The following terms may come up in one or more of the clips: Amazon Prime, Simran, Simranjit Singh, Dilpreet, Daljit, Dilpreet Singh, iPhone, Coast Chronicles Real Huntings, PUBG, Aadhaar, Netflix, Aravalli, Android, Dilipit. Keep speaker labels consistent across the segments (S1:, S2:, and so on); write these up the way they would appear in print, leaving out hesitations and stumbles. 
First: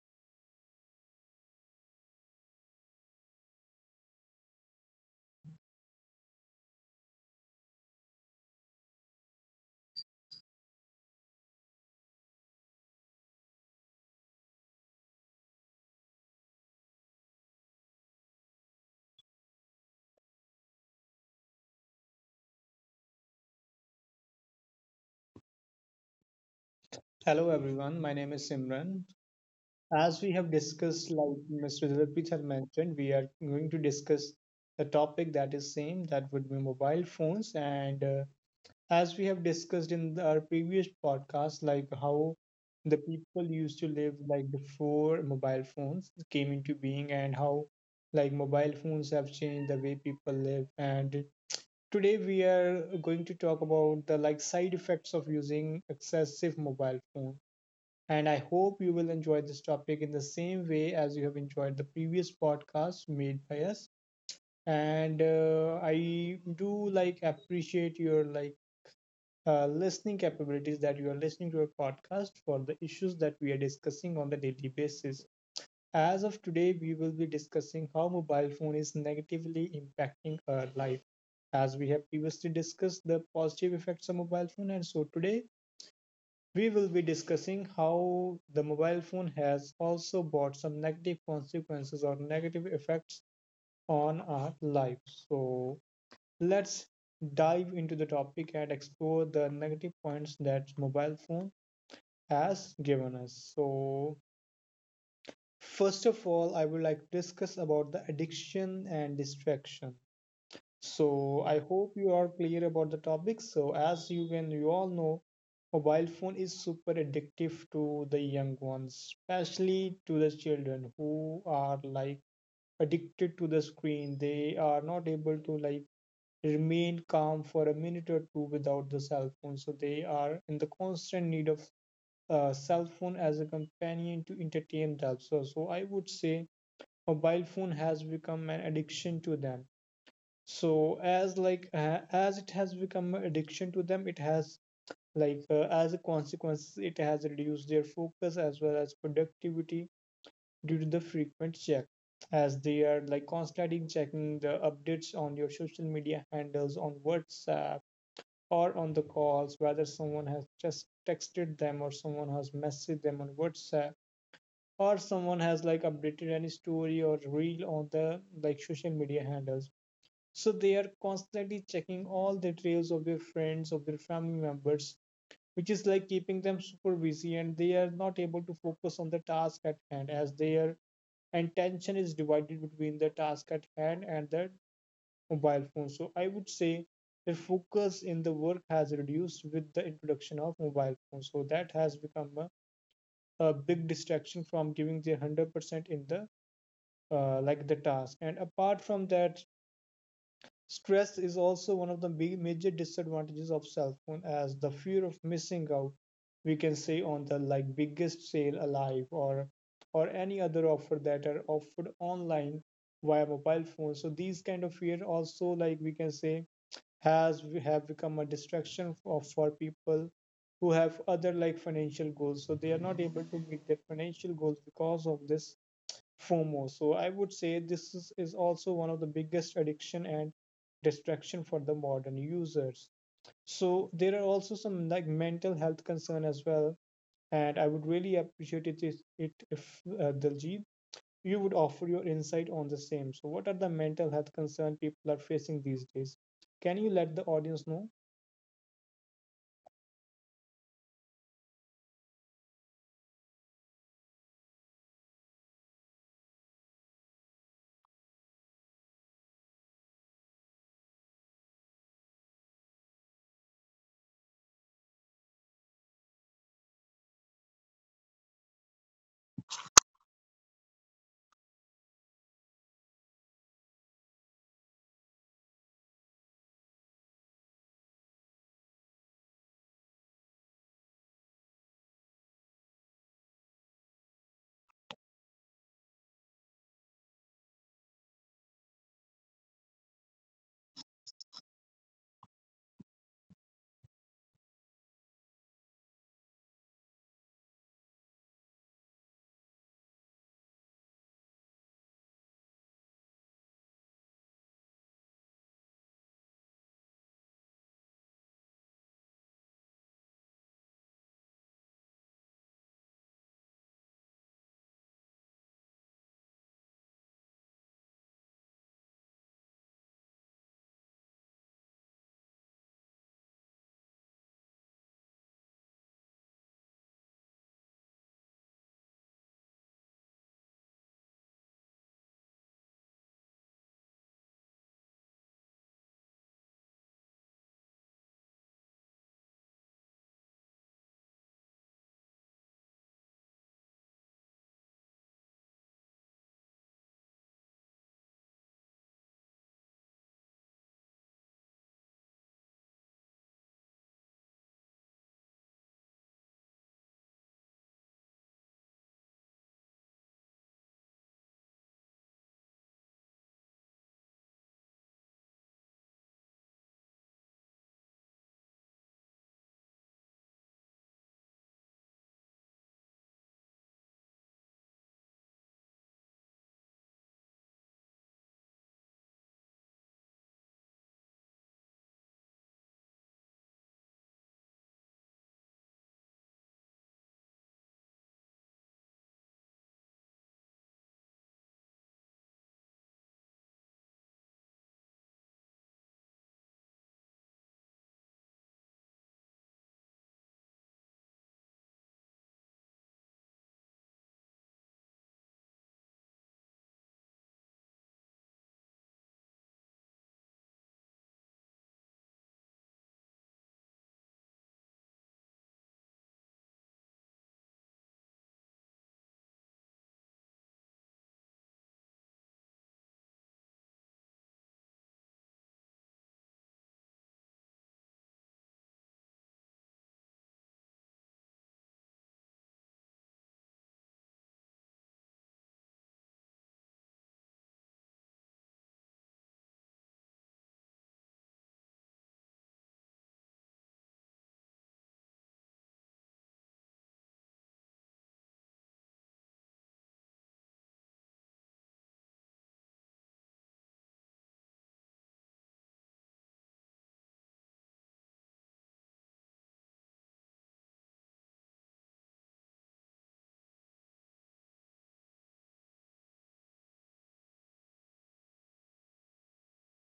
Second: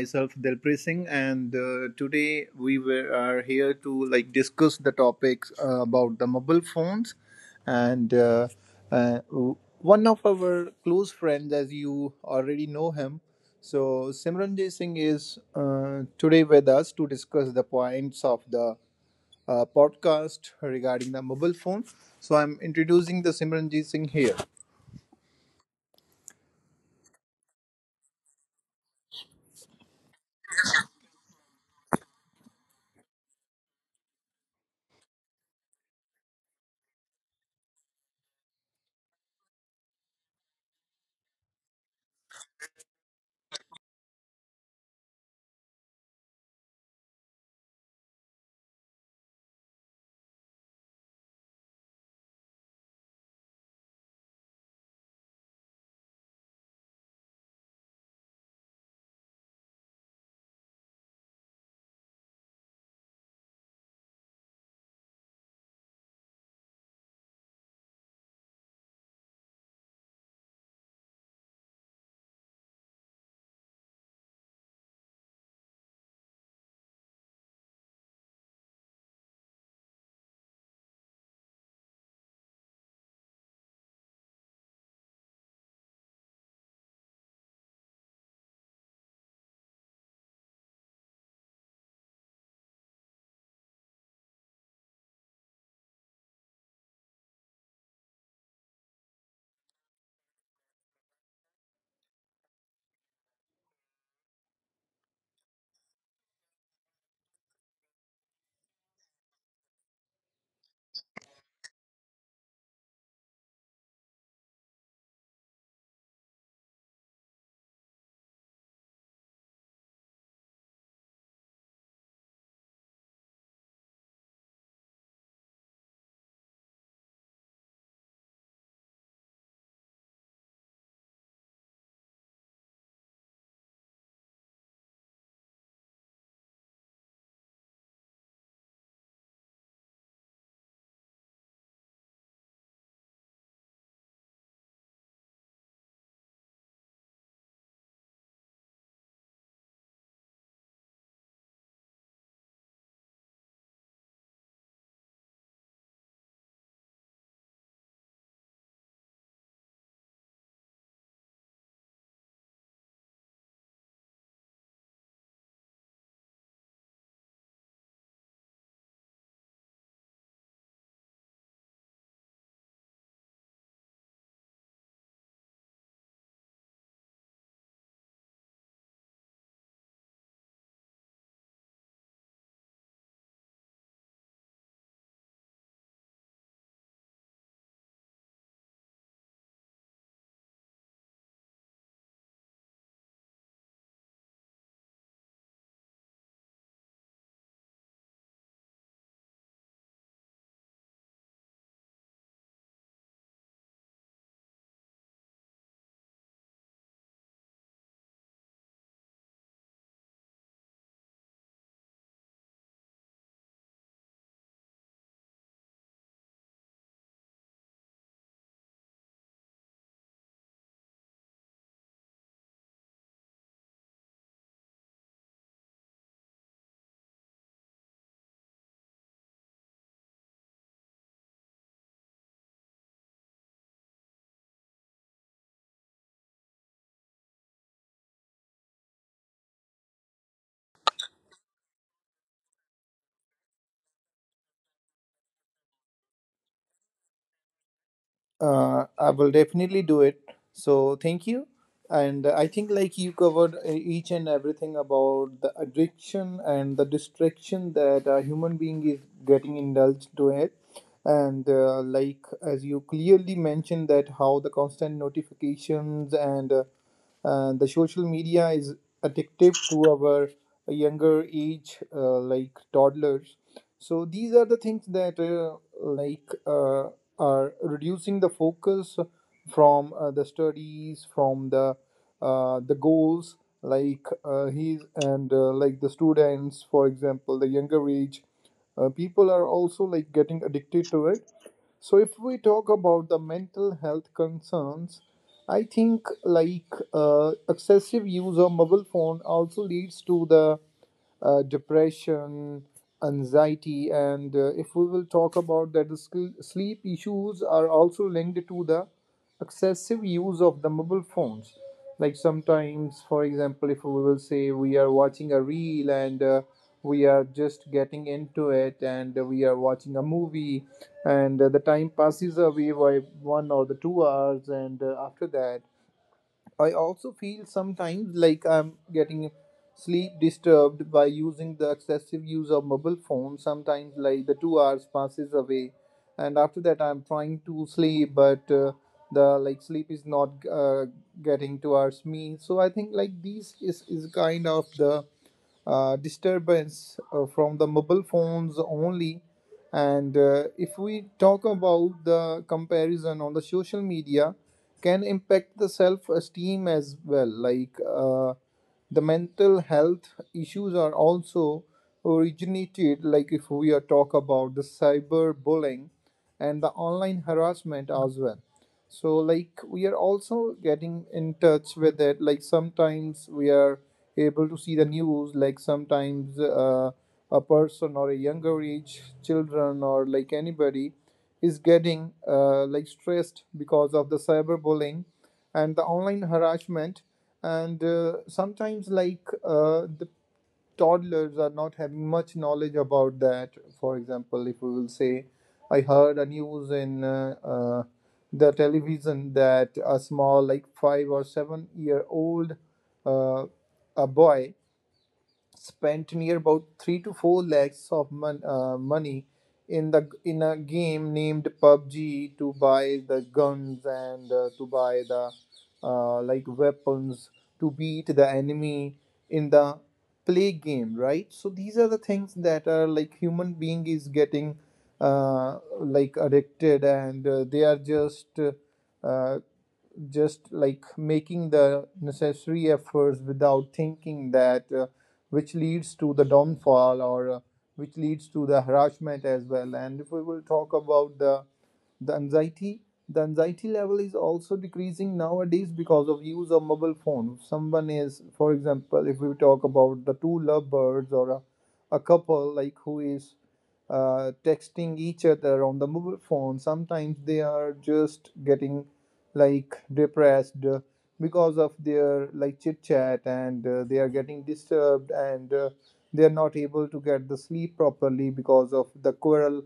S1: Myself, Dilpreet Singh, and today are here to like discuss the topics about the mobile phones. And uh, One of our close friends, as you already know him, so Simranjit Singh is today with us to discuss the points of the podcast regarding the mobile phone. So I'm introducing the Simranjit Singh here.
S2: Hello everyone, my name is Simran. As we have discussed, like Mr. Dilipit had mentioned, we are going to discuss the topic that is same, that would be mobile phones. And As we have discussed in our previous podcast, like how the people used to live like before mobile phones came into being and how like mobile phones have changed the way people live. And today we are going to talk about the like side effects of using excessive mobile phone, and I hope you will enjoy this topic in the same way as you have enjoyed the previous podcast made by us. And I do like appreciate your listening capabilities, that you are listening to our podcast for the issues that we are discussing on the daily basis. As of today, we will be discussing how mobile phone is negatively impacting our life, as we have previously discussed the positive effects of mobile phone, and so today we will be discussing how the mobile phone has also brought some negative consequences or negative effects on our lives. So let's dive into the topic and explore the negative points that mobile phone has given us. So first of all, I would like to discuss about the addiction and distraction. So I hope you are clear about the topic. So as you all know, mobile phone is super addictive to the young ones, especially to the children who are like addicted to the screen. They are not able to like remain calm for a minute or two without the cell phone. So they are in the constant need of cell phone as a companion to entertain themselves. So I would say mobile phone has become an addiction to them. So as as it has become an addiction to them, it has as a consequence it has reduced their focus as well as productivity due to the frequent check, as they are like constantly checking the updates on your social media handles, on WhatsApp, or on the calls, whether someone has just texted them or someone has messaged them on WhatsApp, or someone has like updated any story or reel on the like social media handles. So they are constantly checking all the trails of their friends, of their family members, which is like keeping them super busy, and they are not able to focus on the task at hand, as their attention is divided between the task at hand and the mobile phone. So I would say their focus in the work has reduced with the introduction of mobile phones, so that has become a big distraction from giving their 100% in the like the task. And apart from that, stress is also one of the big major disadvantages of cell phone, as the fear of missing out, we can say, on the like biggest sale alive, or any other offer that are offered online via mobile phone. So these kind of fear also, like we can say, has have become a distraction for people who have other like financial goals. So they are not able to meet their financial goals because of this FOMO. So I would say this is also one of the biggest addiction and distraction for the modern users. So there are also some like mental health concern as well, and I would really appreciate it if Daljit, you would offer your insight on the same. So what are the mental health concern people are facing these days? Can you let the audience know?
S1: I will definitely do it. So thank you, and I think like you covered each and everything about the addiction and the distraction that a human being is getting indulged to it, and like as you clearly mentioned that how the constant notifications and the social media is addictive to our younger age, like toddlers. So these are the things that are reducing the focus from the studies, from the goals. Like he's and like the students, for example, the younger age, people are also like getting addicted to it. So, if we talk about the mental health concerns, I think like excessive use of mobile phone also leads to the depression, anxiety, and if we will talk about that, the sleep issues are also linked to the excessive use of the mobile phones. Like sometimes, for example, if we will say we are watching a reel and we are just getting into it and we are watching a movie and the time passes away by one or the 2 hours and after that I also feel sometimes like I'm getting sleep disturbed by using the excessive use of mobile phone. Sometimes like the 2 hours passes away, and after that I'm trying to sleep, but the like sleep is not getting towards me. So I think like these is kind of the disturbance from the mobile phones only. And if we talk about the comparison on the social media, can impact the self esteem as well like the mental health issues are also originated like if we are talk about the cyber bullying and the online harassment as well. So like we are also getting in touch with it like sometimes we are able to see the news like sometimes a person or a younger age children or like anybody is getting like stressed because of the cyberbullying and the online harassment, and sometimes the toddlers are not having much knowledge about that. For example, if we will say, I heard a news in the television that a small like 5 or 7-year-old uh, a boy spent near about 3 to 4 lakhs of money in the in a game named PUBG to buy the guns and to buy the like weapons to beat the enemy in the play game, right? So these are the things that are like human being is getting like addicted and they are uh, just like making the necessary efforts without thinking that which leads to the downfall or which leads to the harassment as well. And if we will talk about the anxiety, the anxiety level is also decreasing nowadays because of use of mobile phone. Someone is, for example, if we talk about the two lovebirds or a couple like who is texting each other on the mobile phone, sometimes they are just getting like depressed because of their like chit chat and they are getting disturbed and they are not able to get the sleep properly because of the quarrel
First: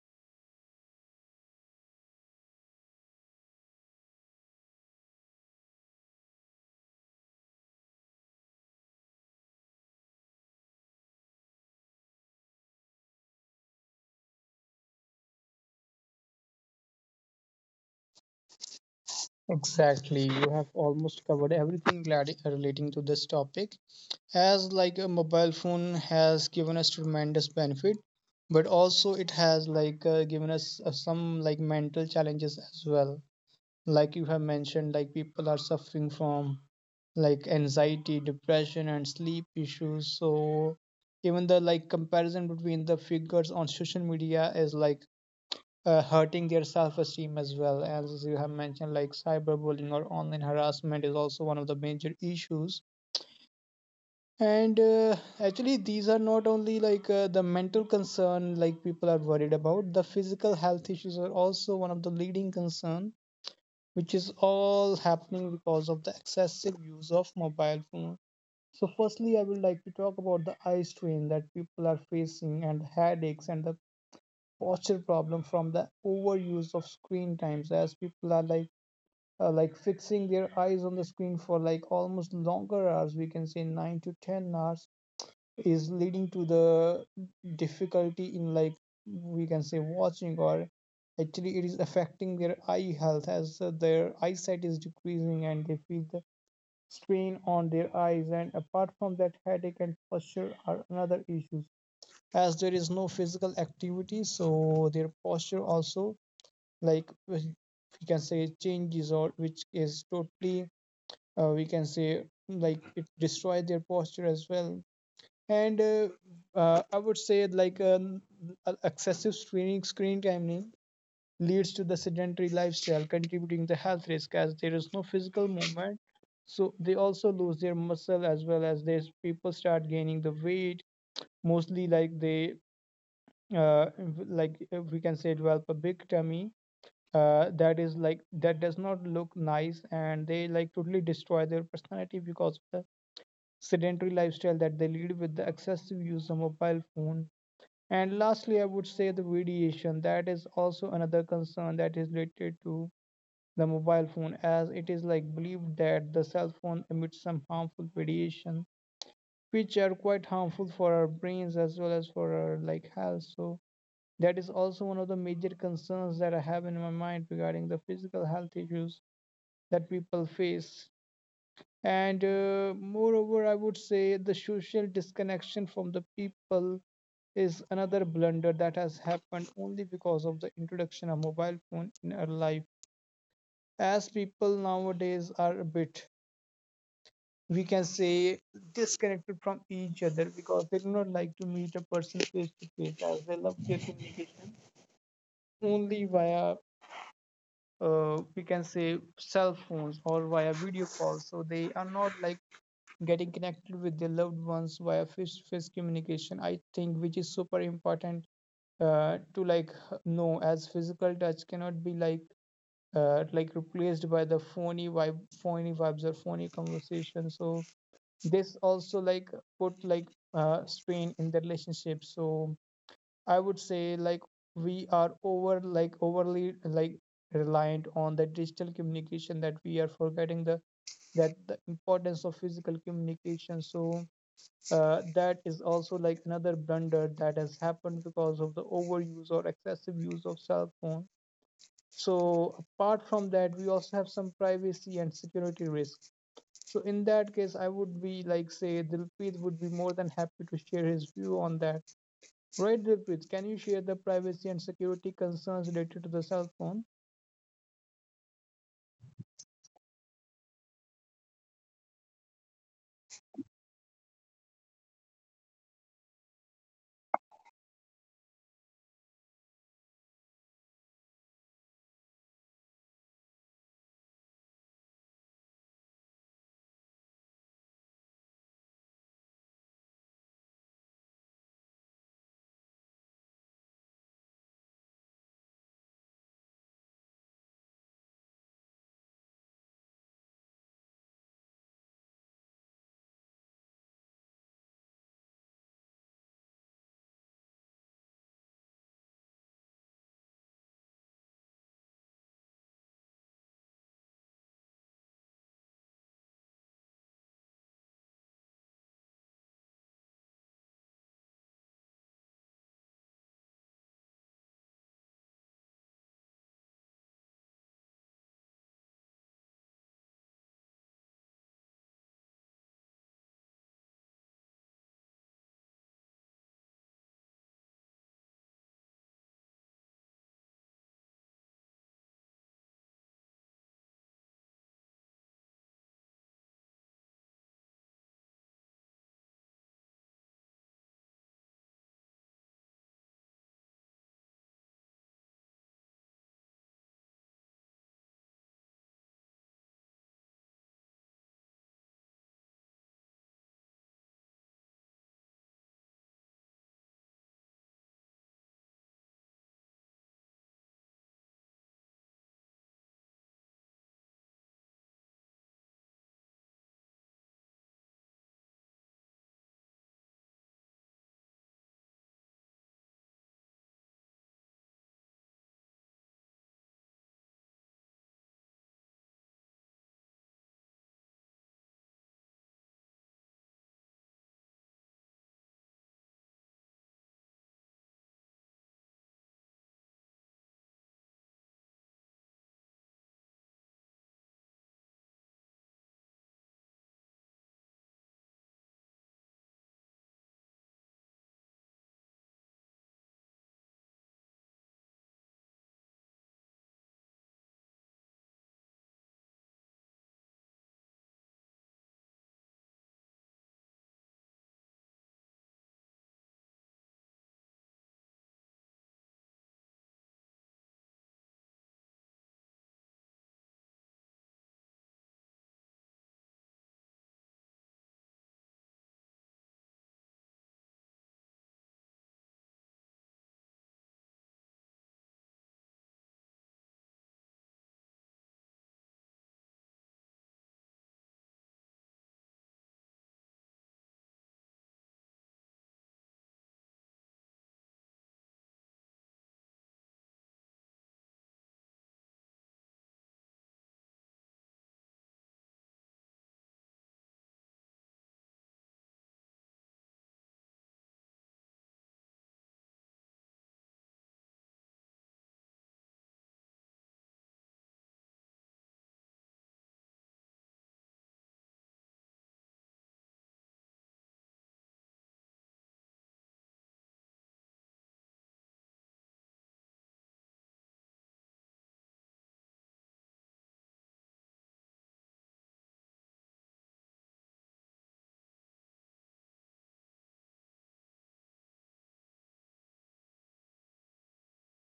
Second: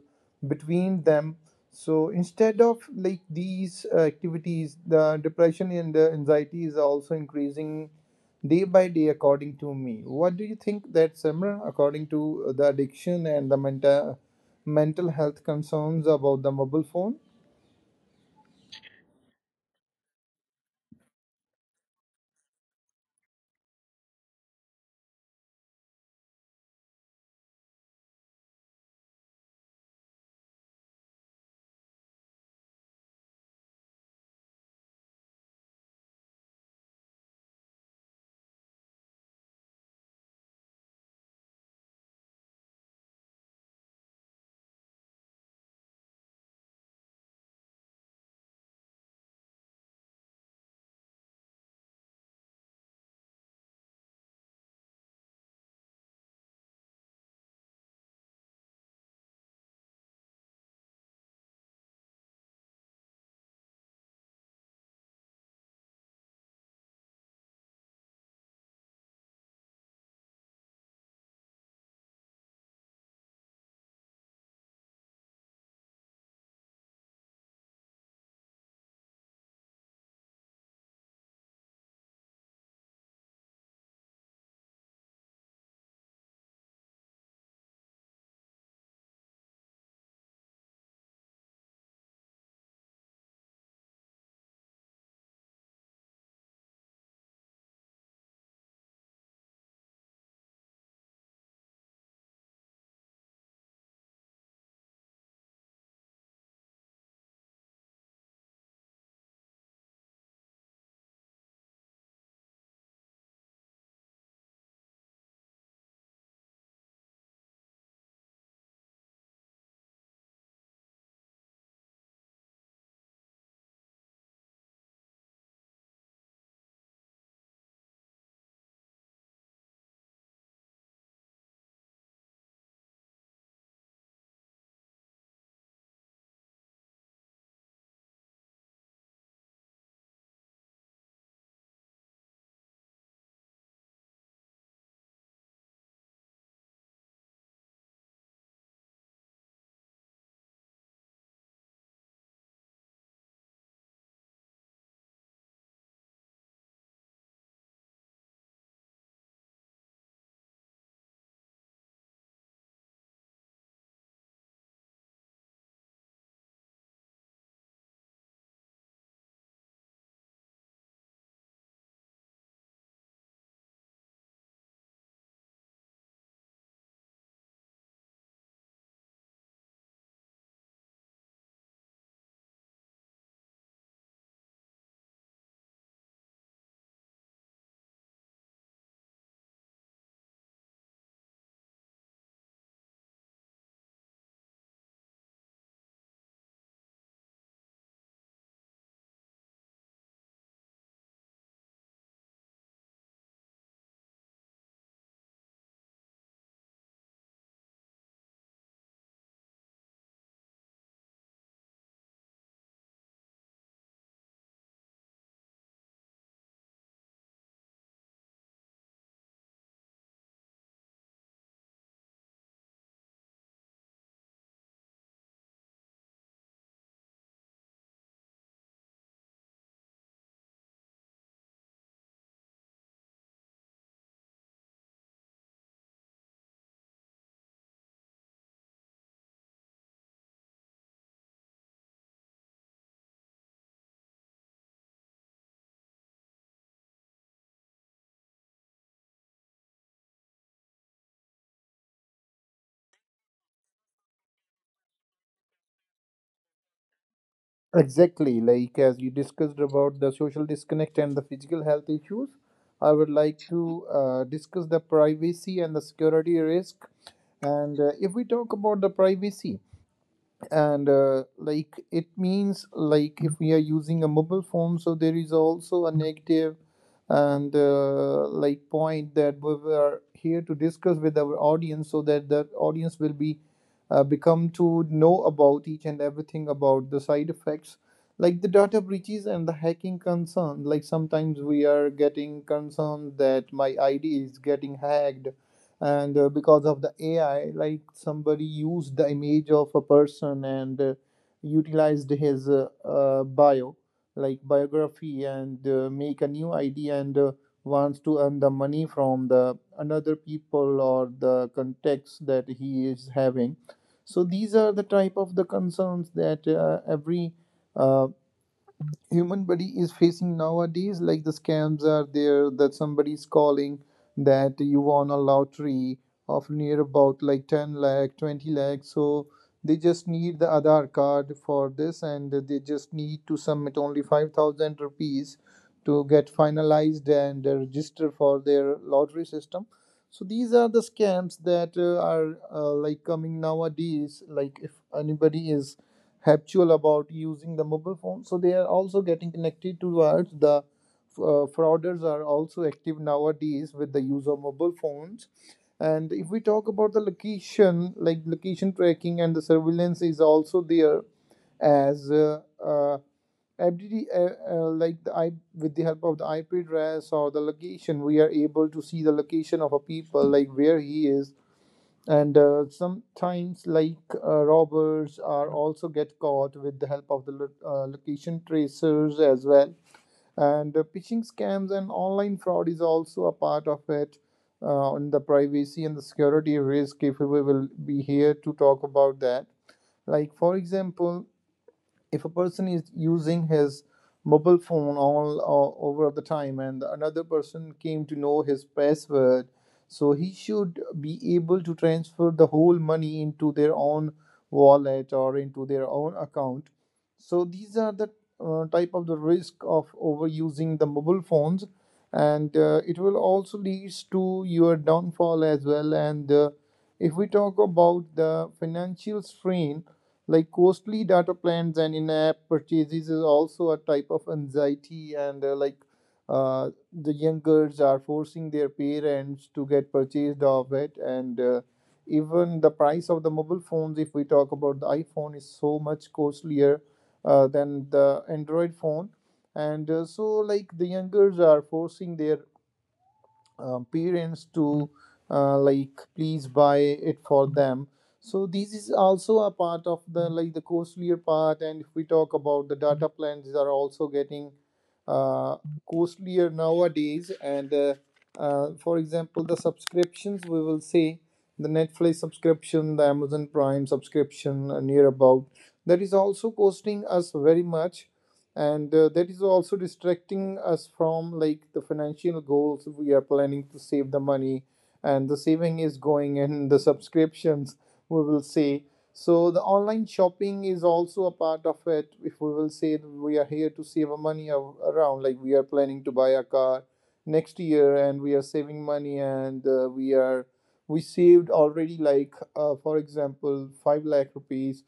S1: between them. So instead of like these activities, the depression and the anxiety is also increasing day by day, according to me. What do you think that Simran, according to the addiction and the mental health concerns about the mobile phone?
S2: Exactly. You have almost covered everything relating to this topic. As like a mobile phone has given us tremendous benefit, but also it has given us some like mental challenges as well, like you have mentioned, like people are suffering from like anxiety, depression and sleep issues. So even the like comparison between the figures on social media is hurting their self-esteem, as well as you have mentioned like cyberbullying or online harassment is also one of the major issues. And Actually, these are not only the mental concern like people are worried about. The physical health issues are also one of the leading concern, which is all happening because of the excessive use of mobile phone. So, firstly, I would like to talk about the eye strain that people are facing, and headaches, and the posture problem from the overuse of screen times, as people are like fixing their eyes on the screen for like almost longer hours, we can say 9 to 10 hours, is leading to the difficulty in like, we can say, watching, or actually it is affecting their eye health, as their eyesight is decreasing and they feel the strain on their eyes. And apart from that, headache and posture are another issues, as there is no physical activity, so their posture also like uh, we can say changes, or which is totally we can say like it destroy their posture as well. And I would say excessive screen timing leads to the sedentary lifestyle, contributing to health risk, as there is no physical movement, so they also lose their muscle, as well as there's people start gaining the weight, mostly like they uh, we can say develop a big tummy, that is like that does not look nice, and they like totally destroy their personality because of the sedentary lifestyle that they lead with the excessive use of mobile phone. And lastly, I would say the radiation. That is also another concern that is related to the mobile phone, as it is like believed that the cell phone emits some harmful radiation, which are quite harmful for our brains, as well as for our like health. So that is also one of the major concerns that I have in my mind regarding the physical health issues that people face. And Moreover, I would say the social disconnection from the people is another blunder that has happened only because of the introduction of mobile phone in our life, as people nowadays are a bit, we can say, disconnected from each other, because they do not like to meet a person face to face, as they love their communication only via, we can say, cell phones or via video calls. So they are not like getting connected with their loved ones via face to face communication, I think, which is super important to like no as physical touch cannot be like replaced by the phony vibes or phony conversation. So this also like put like strain in the relationship. So I would say like we are overly like reliant on the digital communication, that we are forgetting the that the importance of physical communication. So that is also like another blunder that has happened because of the overuse or excessive use of cell phone. So apart from that, we also have some privacy and security risks. So in that case I would be like, say, Dilpreet would be more than happy to share his view on that. Right, Dilpreet, can you share the privacy and security concerns related to the cell phone?
S1: Exactly, like as you discussed about the social disconnect and the physical health issues, I would like to discuss the privacy and the security risk. And if we talk about the privacy, and like it means like if we are using a mobile phone so there is also a negative and like point that we were here to discuss with our audience so that the audience will be become to know about each and everything about the side effects, like the data breaches and the hacking concern, like sometimes we are getting concerned that my id is getting hacked and because of the ai like somebody used the image of a person and utilized his bio like biography and make a new id and wants to earn the money from the another people or the contacts that he is having. So these are the type of the concerns that every uh, human body is facing nowadays, like the scams are there that somebody is calling that you won a lottery of near about like 10 lakh 20 lakh. So they just need the Aadhaar card for this and they just need to submit only 5,000 rupees to get finalized and register for their lottery system. So these are the scams that are like coming nowadays, like if anybody is habitual about using the mobile phone so they are also getting connected towards the frauders are also active nowadays with the use of mobile phones. And if we talk about the location like location tracking and the surveillance is also there, as FDD, like the I, with the help of the IP address or the location, we are able to see the location of a people, like where he is, and sometimes robbers are also get caught with the help of the location tracers as well. And phishing scams and online fraud is also a part of it, on the privacy and the security risk if we will be here to talk about that. Like for example, if a person is using his mobile phone all over the time and another person came to know his password, so he should be able to transfer the whole money into their own wallet or into their own account. So these are the type of the risk of overusing the mobile phones, and it will also leads to your downfall as well. And if we talk about the financial strain, like costly data plans and in-app purchases is also a type of anxiety, and the young girls are forcing their parents to get purchased of it, and even the price of the mobile phones, if we talk about the iPhone, is so much costlier than the Android phone, and so like the young girls are forcing their parents to like please buy it for them. So this is also a part of the like the costlier part. And if we talk about the data plans, these are also getting uh, costlier nowadays. And for example, the subscriptions we will say the Netflix subscription, the Amazon Prime subscription, near about, that is also costing us very much. And that is also distracting us from like the financial goals. We are planning to save the money and the saving is going in the subscriptions, we will say. So the online shopping is also a part of it. If we will say that we are here to save a money around, like we are planning to buy a car next year and we are saving money and we, are we saved already like for example 5 lakh rupees,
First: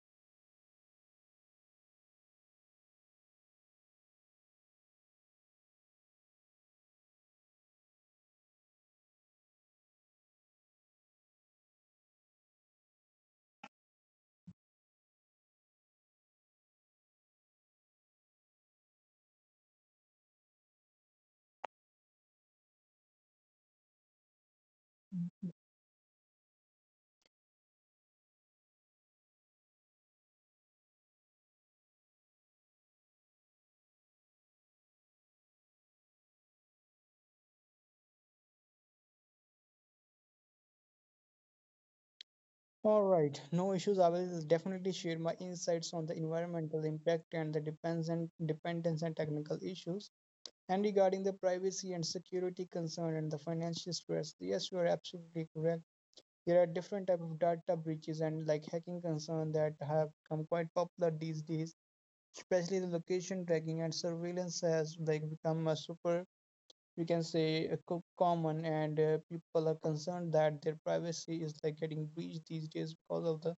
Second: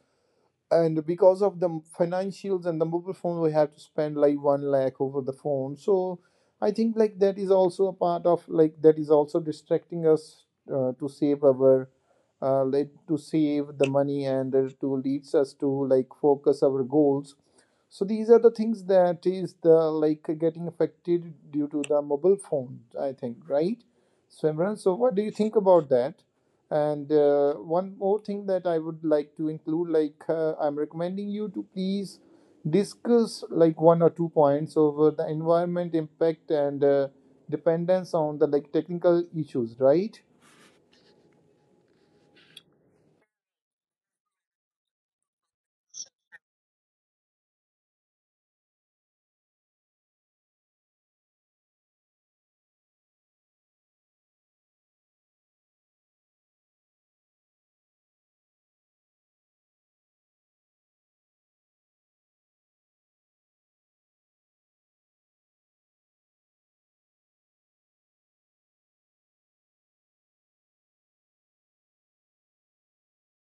S1: and because of the financials and the mobile phone we have to spend like one lakh over the phone. So I think like that is also a part of like that is also distracting us to save our like to save the money and to leads us to like focus our goals. So these are the things that is the like getting affected due to the mobile phone, I think, right? So so what do you think about that? And one more thing that I would like to include, like I'm recommending you to please discuss like one or two points over the environment impact and dependence on the like technical issues, right?
S2: All right, no issues. I will definitely share my insights on the environmental impact and the depends and dependence and technical issues. And regarding the privacy and security concern and the financial stress, yes, you are absolutely correct. There are different type of data breaches and like hacking concern that have become quite popular these days. Especially the location tracking and surveillance has like become a super, we can say, a common, and people are concerned that their privacy is like getting breached these days because of the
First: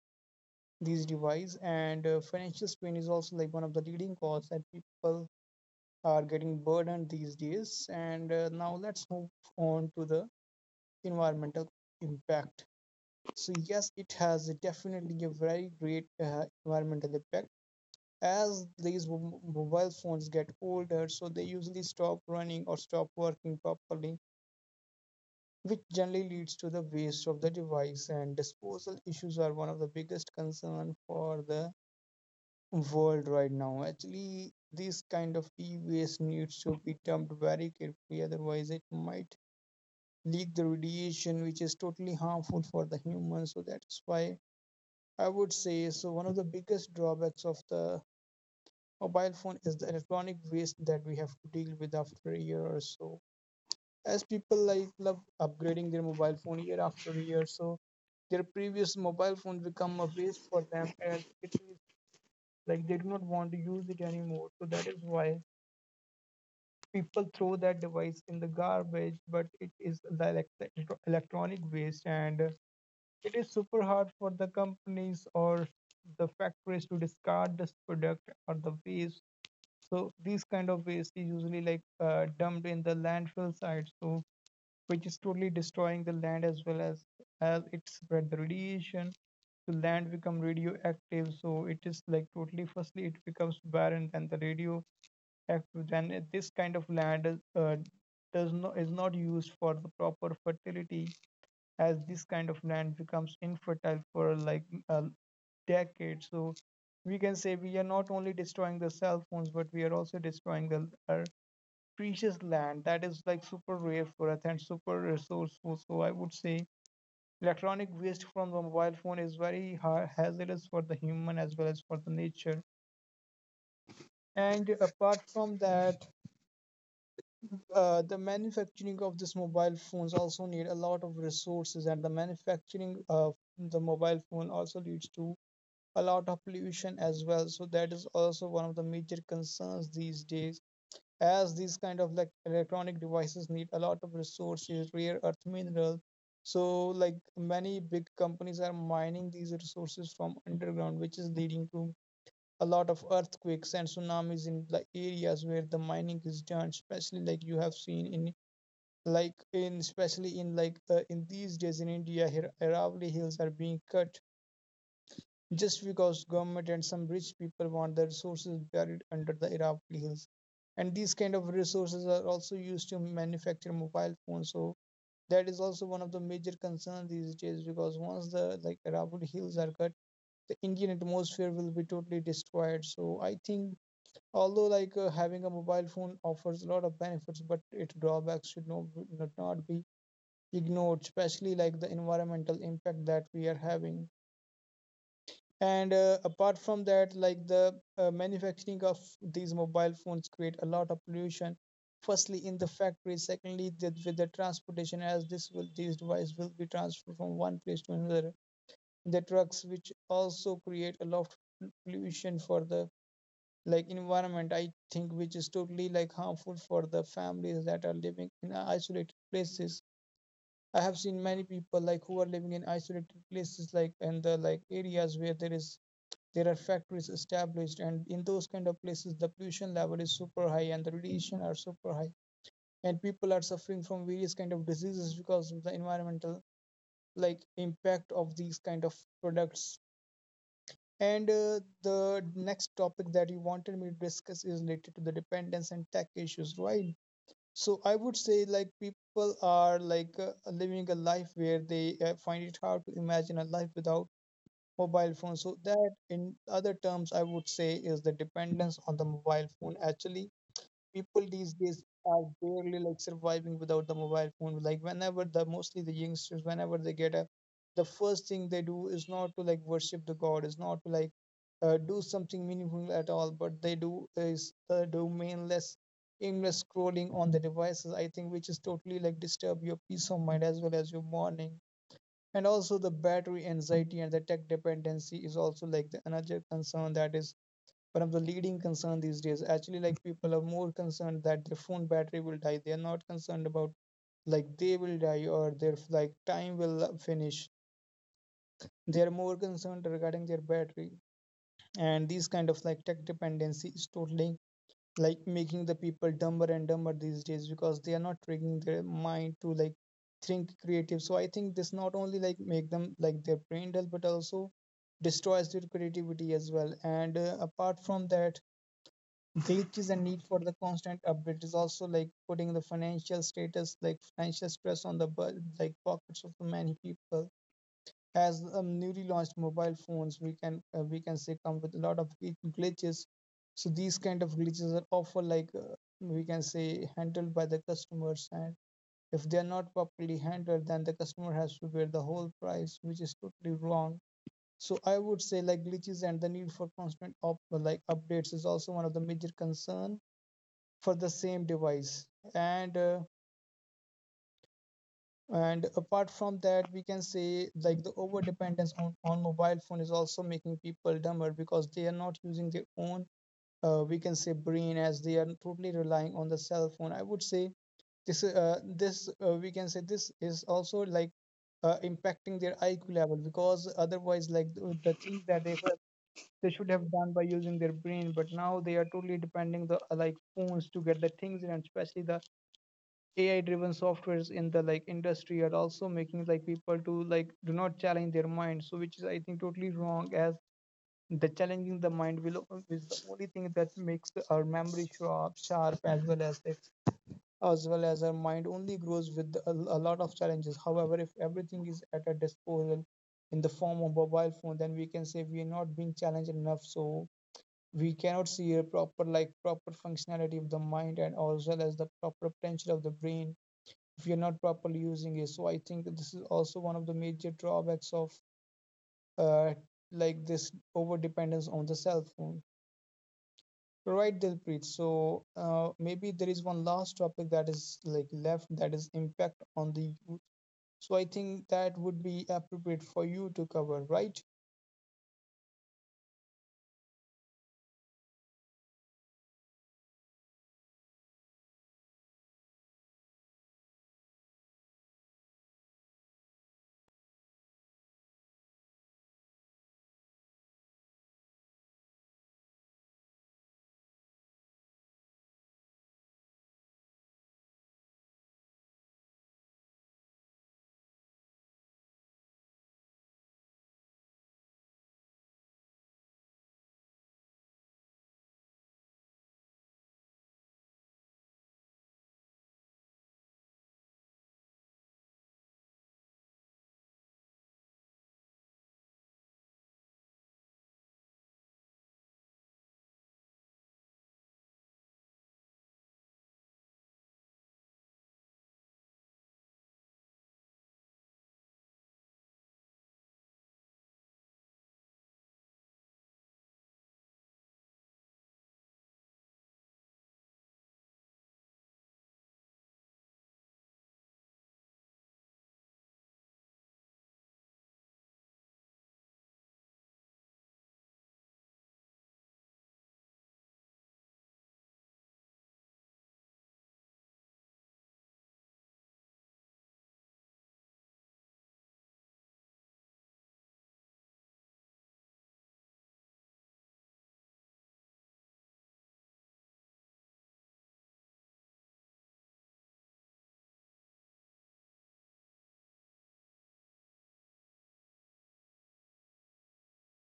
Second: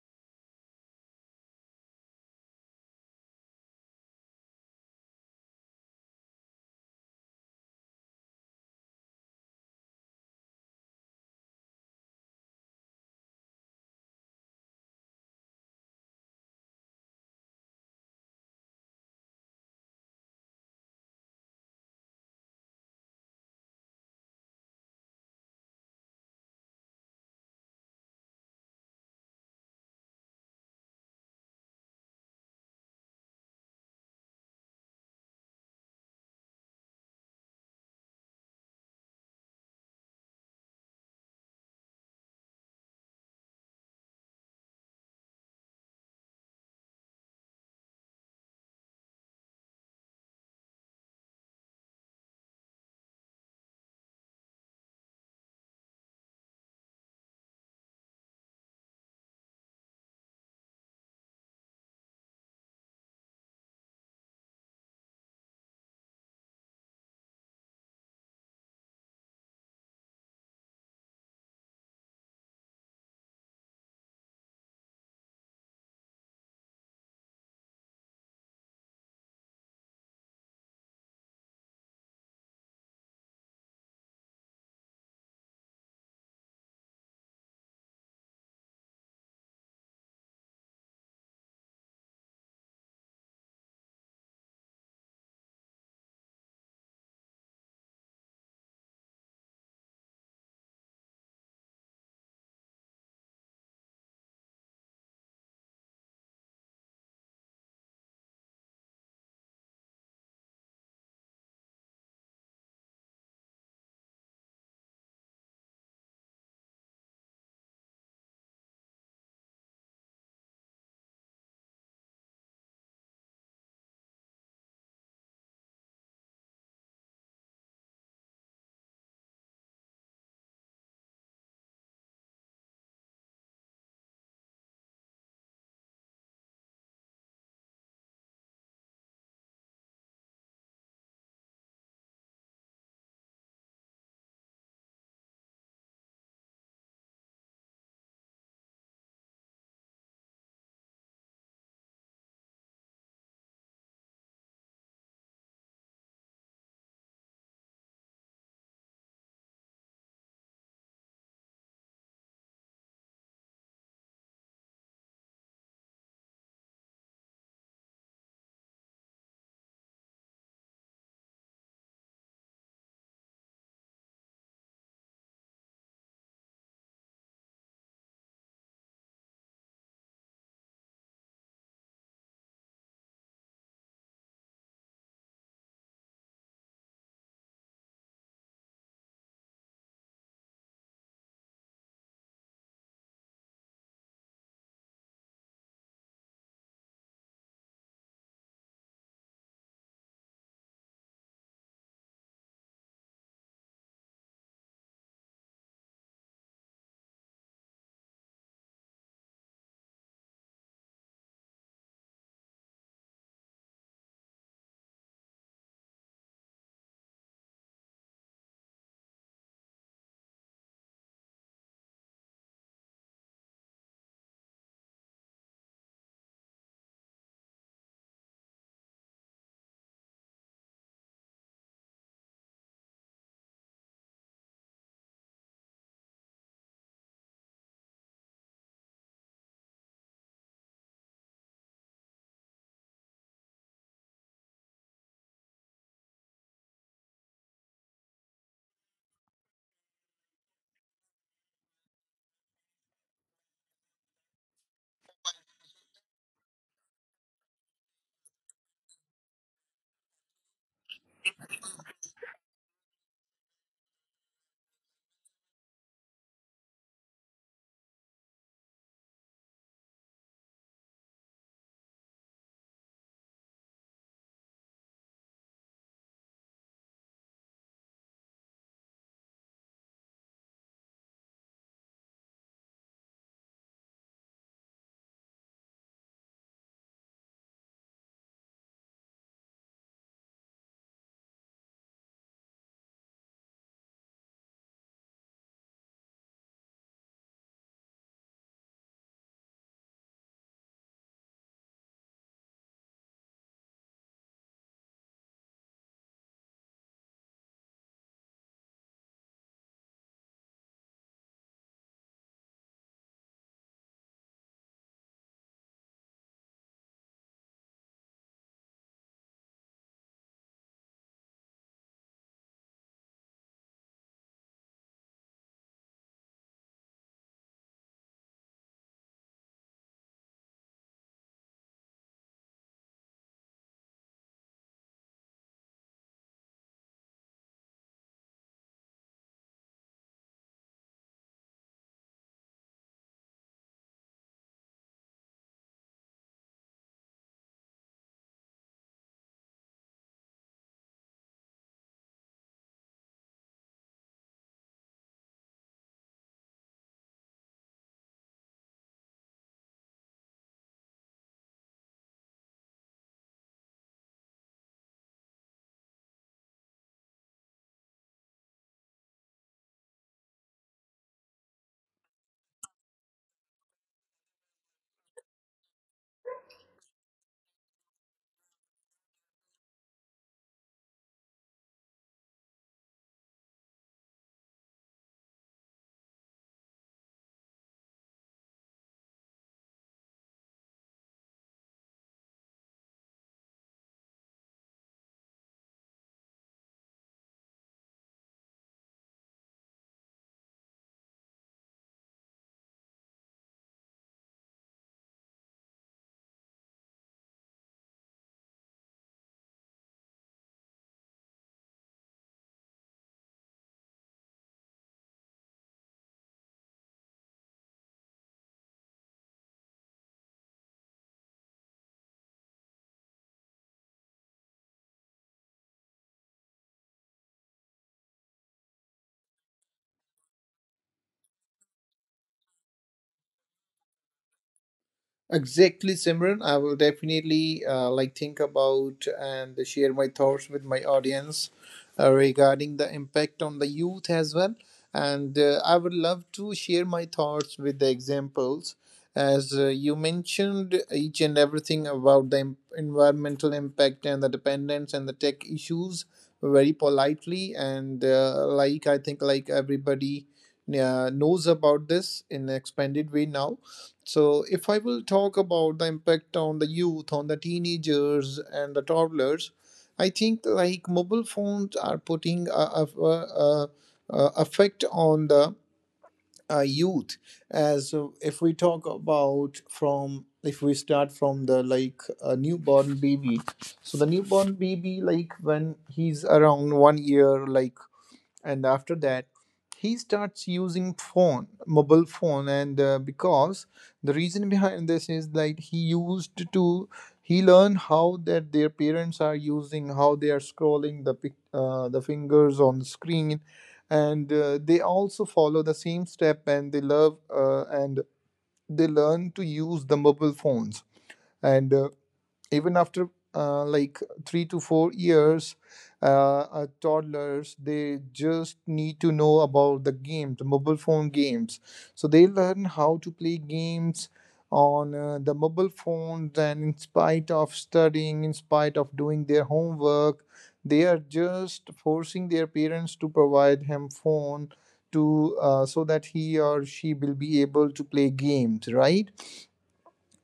S2: these device. And Financial strain is also like one of the leading cause that people are getting burdened these days. And Now let's move on to the environmental impact. So, yes, it has a definitely a very great environmental impact. As these mobile phones get older, so they usually stop running or stop working properly, which generally leads to the waste of the device. And disposal issues are one of the biggest concern for the world right now. Actually, this kind of e-waste needs to be dumped very carefully, otherwise it might leak the radiation, which is totally harmful for the humans. So that's why I would say so. One of the biggest drawbacks of the mobile phone is the electronic waste that we have to deal with after a year or so. As people like love upgrading their mobile phone year after year, so their previous mobile phone become a waste for them, and it is like they do not want to use it anymore. So that is why people throw that device in the garbage, but it is the electronic waste, and it is super hard for the companies or the factories to discard this product or the waste. So these kind of waste is usually dumped in the landfill site, so which is totally destroying the land, as well as it spread the radiation. The land become radioactive, so it is like totally, firstly, it becomes barren. And the radio, if then it- this kind of land is, does not is not used for the proper fertility, as this kind of land becomes infertile for like a decade. So we can say we are not only destroying the cell phones, but we are also destroying the our precious land that is like super rare for us and super resourceful. So I would say electronic waste from the mobile phone is very hazardous for the human as well as for the nature. And apart from that, the manufacturing of this mobile phones also need a lot of resources, and the manufacturing of the mobile phone also leads to a lot of pollution as well. So that is also one of the major concerns these days, as these kind of like electronic devices need a lot of resources, rare earth minerals. So like many big companies are mining these resources from underground, which is leading to a lot of earthquakes and tsunamis in the areas where the mining is done, especially like you have seen in like in especially in in these days in India, Aravalli hills are being cut just because government and some rich people want the resources buried under the Aravalli hills, and these kind of resources are also used to manufacture mobile phones. So that is also one of the major concerns these days, because once the like Aravalli hills are cut, the Indian atmosphere will be totally destroyed. So I think although having a mobile phone offers a lot of benefits, but its drawbacks should not be ignored, especially like the environmental impact that we are having. And apart from that, like the manufacturing of these mobile phones create a lot of pollution. Firstly, in the factory. Secondly, the, with the transportation, as this will these devices will be transferred from one place to another. The trucks, which also create a lot of pollution for the like environment, I think, which is totally like harmful for the families that are living in isolated places. I have seen many people like who are living in isolated places, like in the like areas where there are factories established, and in those kind of places the pollution level is super high and the radiation are super high, and people are suffering from various kind of diseases because of the environmental like impact of these kind of products. And the next topic that you wanted me to discuss is related to the dependence and tech issues, right? So I would say like people are living a life where they find it hard to imagine a life without mobile phone. So that in other terms I would say is the dependence on the mobile phone. Actually, people these days are barely like surviving without the mobile phone. Like whenever the mostly the youngsters, whenever they get up, the first thing they do is not to like worship the god, is not to do something meaningful at all, but they do is do mainless aimless scrolling on the devices, I think, which is totally like disturb your peace of mind as well as your morning. And also the battery anxiety and the tech dependency is also like the another concern that is one of the leading concern these days. Actually, like people are more concerned that their phone battery will die. They are not concerned about like they will die or their like time will finish. They are more concerned regarding their battery. And these kind of like tech dependency is totally like making the people dumber and dumber these days, because they are not tricking their mind to like think creative. So I think this not only like make them like their brain dull, but also destroys their creativity as well. And apart from that, which is a need for the constant update is also like putting the financial status, like financial stress on the like pockets of the many people. As newly launched mobile phones, we can say come with a lot of glitches. So these kind of glitches are often like, we can say handled by the customers, and if they are not properly handled, then the customer has to bear the whole price, which is totally wrong. So I would say like glitches and the need for constant up like updates is also one of the major concern for the same device. and uh, and apart from that, we can say like the over dependence on mobile phone is also making people dumber, because they are not using their own we can say brain, as they are totally relying on the cell phone. I would say this this we can say this is also like impacting their IQ level, because otherwise, like the things that they were, they should have done by using their brain, but now they are totally depending the like phones to get the things in. And especially the AI driven softwares in the like industry are also making like people to like do not challenge their mind. So which is I think totally wrong, as the challenging the mind will is the only thing that makes our memory sharp, as well as the, as well as our mind only grows with a lot of challenges. However, if everything is at our disposal in the form of mobile phone, then we can say we are not being challenged enough. So we cannot see a proper functionality of the mind and as well as the proper potential of the brain if you're not properly using it. So I think that this is also one of the major drawbacks of uh, like this over dependence on the cell phone. So, right, Dilpreet. So maybe there is one last topic that is like left, that is impact on the youth. So I think that would be appropriate for you to cover, right?
S1: Exactly, Simran. I will definitely like think about and share my thoughts with my audience regarding the impact on the youth as well. And I would love to share my thoughts with the examples, as you mentioned each and everything about the environmental impact and the dependence and the tech issues very politely. And like I think, everybody knows about this in an expanded way now. So, if I will talk about the impact on the youth, on the teenagers and the toddlers, I think mobile phones are putting a a effect on the youth. As if we talk about from if we start from the like a newborn baby. So the newborn baby, like when he's around 1 year, and after that he starts using phone mobile phone. And Because the reason behind this is like he used to he learned how that their parents are using, how they are scrolling the fingers on the screen, and they also follow the same step, and they love, and they learn to use the mobile phones. And Even after like 3 to 4 years, toddlers, they just need to know about the mobile phone games, so they learn how to play games on the mobile phones. And in spite of studying, in spite of doing their homework, they are just forcing their parents to provide him phone, to so that he or she will be able to play games, right?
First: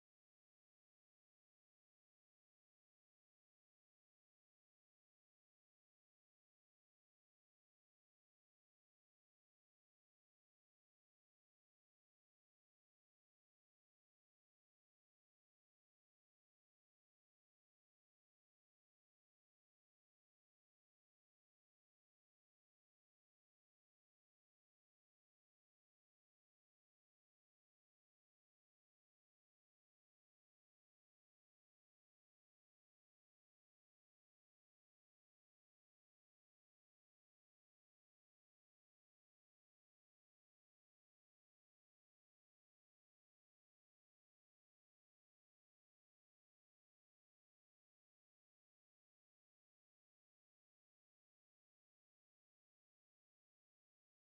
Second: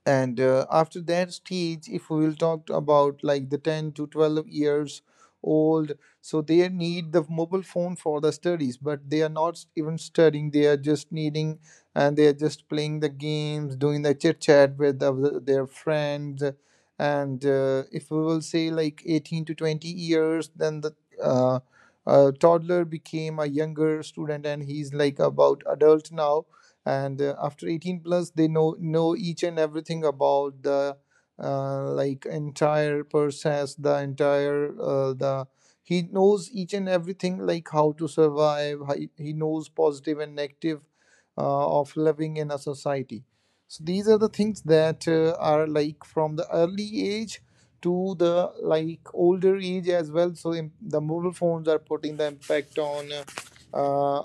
S1: and After that stage, if we will talk about like the 10 to 12 years old, so they need the mobile phone for the studies, but they are not even studying. They are just needing, and they are just playing the games, doing the chit chat with their friends. And If we will say like 18 to 20 years, then the uh, toddler became a younger student, and he's like about adult now. And After 18 plus, they know each and everything about the like entire process, the entire the he knows each and everything, like how to survive. How He knows positive and negative of living in a society. So these are the things that are like from the early age to the like older age as well. The mobile phones are putting the impact on uh,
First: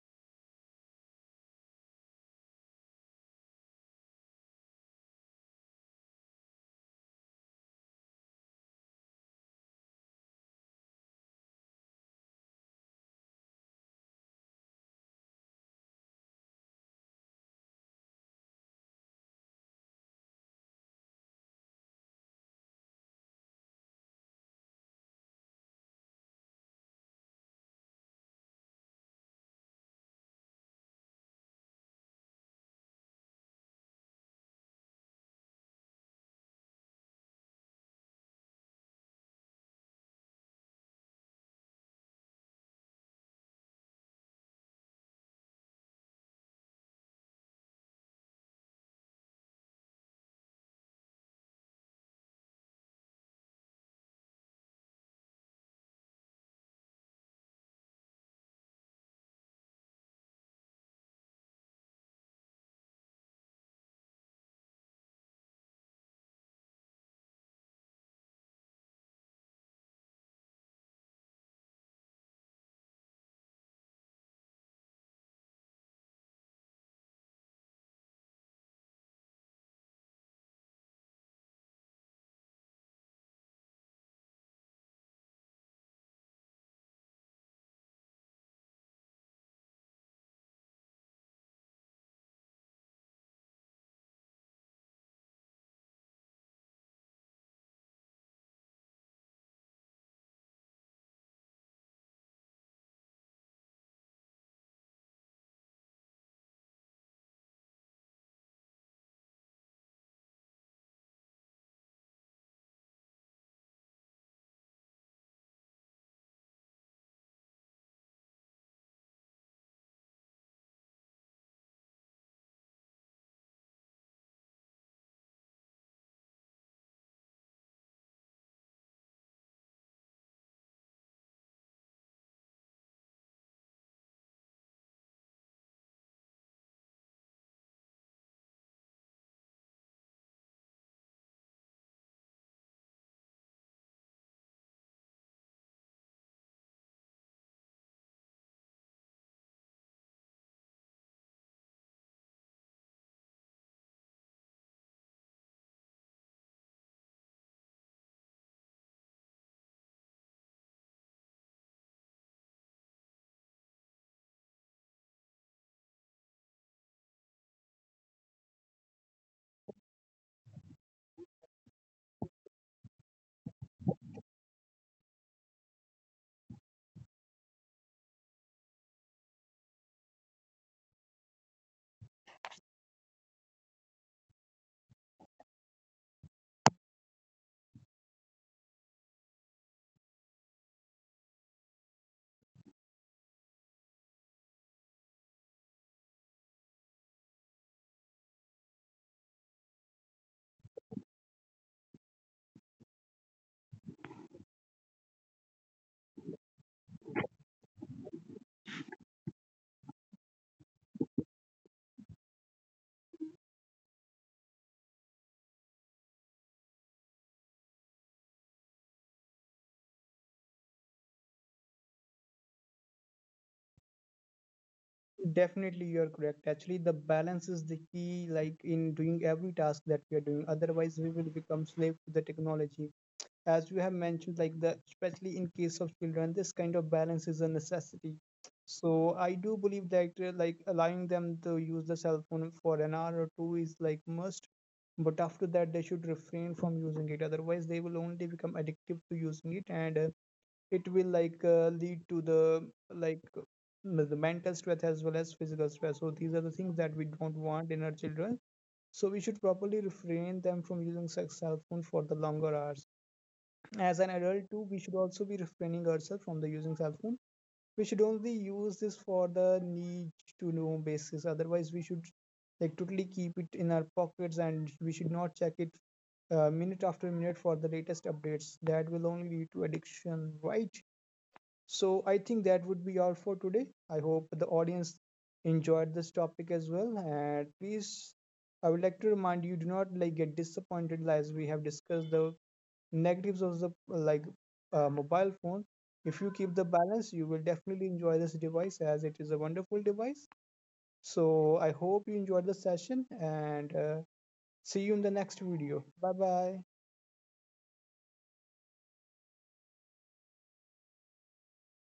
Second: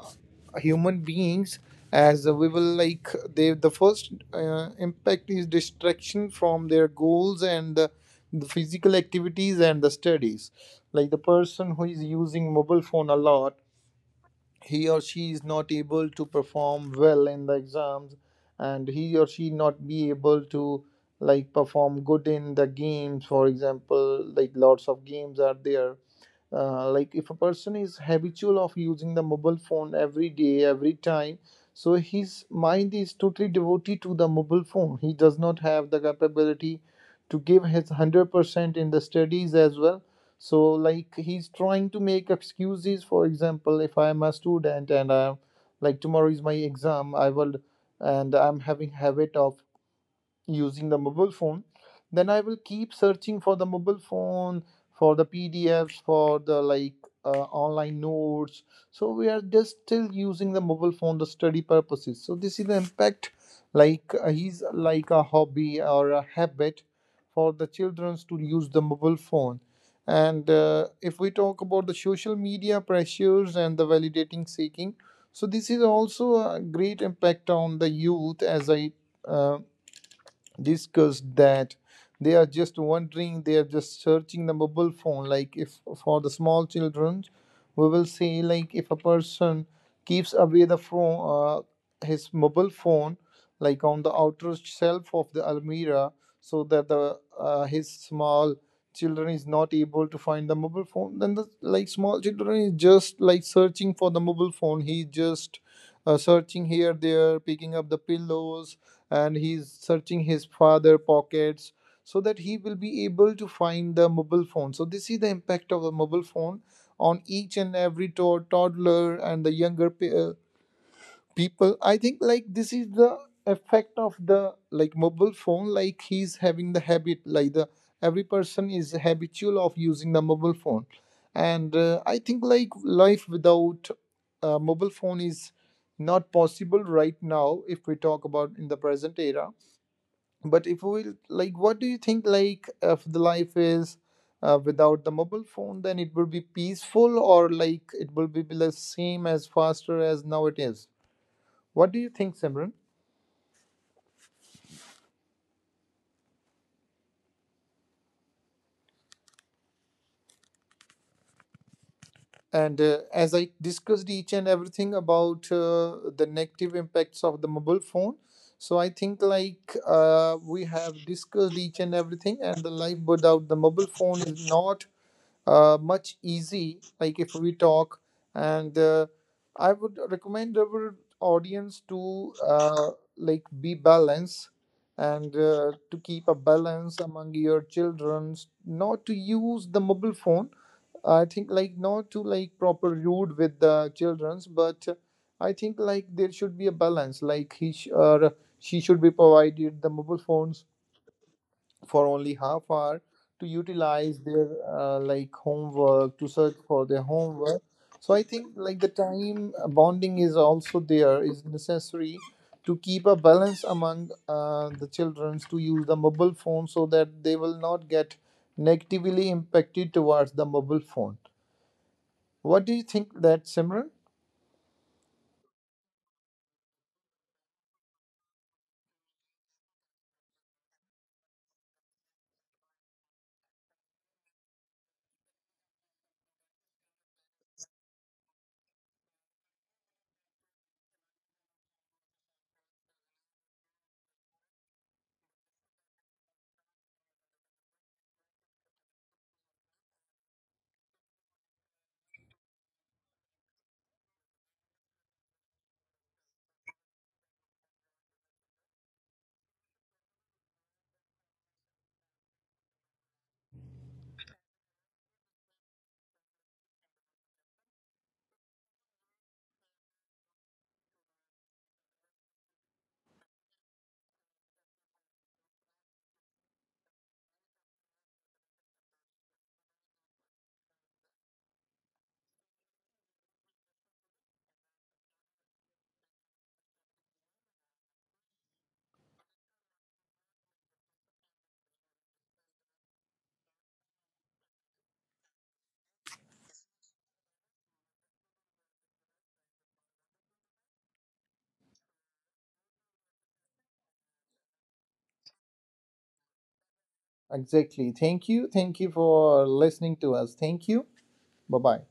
S1: human beings. As we will like They, the first impact is distraction from their goals, and the physical activities, and the studies. Like the person who is using mobile phone a lot, he or she is not able to perform well in the exams, and he or she not be able to like perform good in the games. For example, like lots of games are there. Like if a person is habitual of using the mobile phone every day, every time, so his mind is totally devoted to the mobile phone. He does not have the capability to give his 100% in the studies as well. So like he's trying to make excuses. For example, if I am a student and I like tomorrow is my exam, I will and I'm having habit of using the mobile phone, then I will keep searching for the mobile phone, for the pdfs, for the online notes. So we are just still using the mobile phone the study purposes. So this is the impact, like he's like a hobby or a habit for the children to use the mobile phone. And If we talk about the social media pressures and the validating seeking, so this is also a great impact on the youth. As I um, discussed that, they are just wondering, they are just searching the mobile phone. Like, if for the small children, we will say, like, if a person keeps away the phone, his mobile phone, like on the outer shelf of the almirah, so that the his small children is not able to find the mobile phone, then the like small children is just like searching for the mobile phone. He just searching here, there, picking up the pillows, and he's searching his father pockets so that he will be able to find the mobile phone. So this is the impact of the mobile phone on each and every toddler and the younger people. I think like this is the effect of the like mobile phone. Like he's having the habit, like the every person is habitual of using the mobile phone. And I think like life without a mobile phone is not possible right now, if we talk about in the present era. But if we like, what do you think, like if the life is without the mobile phone, then it will be peaceful, or like it will be the same as faster as now it is? What do you think, Simran? And As I discussed each and everything about the negative impacts of the mobile phone, so I think we have discussed each and everything, and the life without the mobile phone is not much easy like if we talk. And I would recommend our audience to like be balanced, and to keep a balance among your children not to use the mobile phone. I think like not to like proper rude with the children's, but I think like there should be a balance, like he sh- or she should be provided the mobile phones for only half hour to utilize their like homework, to search for their homework. So I think like the time bonding is also there is necessary to keep a balance among the children to use the mobile phone, so that they will not get negatively impacted towards the mobile phone. What do you think that, Simran?
S2: Definitely, you're correct. Actually, the balance is the key, like in doing every task that we are doing. Otherwise, we will become slave to the technology, as you have mentioned like that. Especially in case of children, this kind of balance is a necessity. So I do believe that like allowing them to use the cell phone for an hour or two is like must, but after that they should refrain from using it, otherwise they will only become addictive to using it. And it will lead to the like the mental stress as well as physical stress. So these are the things that we don't want in our children. So we should properly refrain them from using sex cell phone for the longer hours. As an adult too, we should also be refraining ourselves from the using cell phone. We should only use this for the need to know basis, otherwise we should like totally keep it in our pockets, and we should not check it minute after minute for the latest updates. That will only lead to addiction, right? So I think that would be all for today. I hope the audience enjoyed this topic as well, and please, I would like to remind you, do not like get disappointed as we have discussed the negatives of the like mobile phone. If you keep the balance, you will definitely enjoy this device, as it is a wonderful device. So I hope you enjoyed the session, and see you in the next video. Bye bye.
S1: Exactly, thank you, thank you for listening to us, thank you. Bye bye.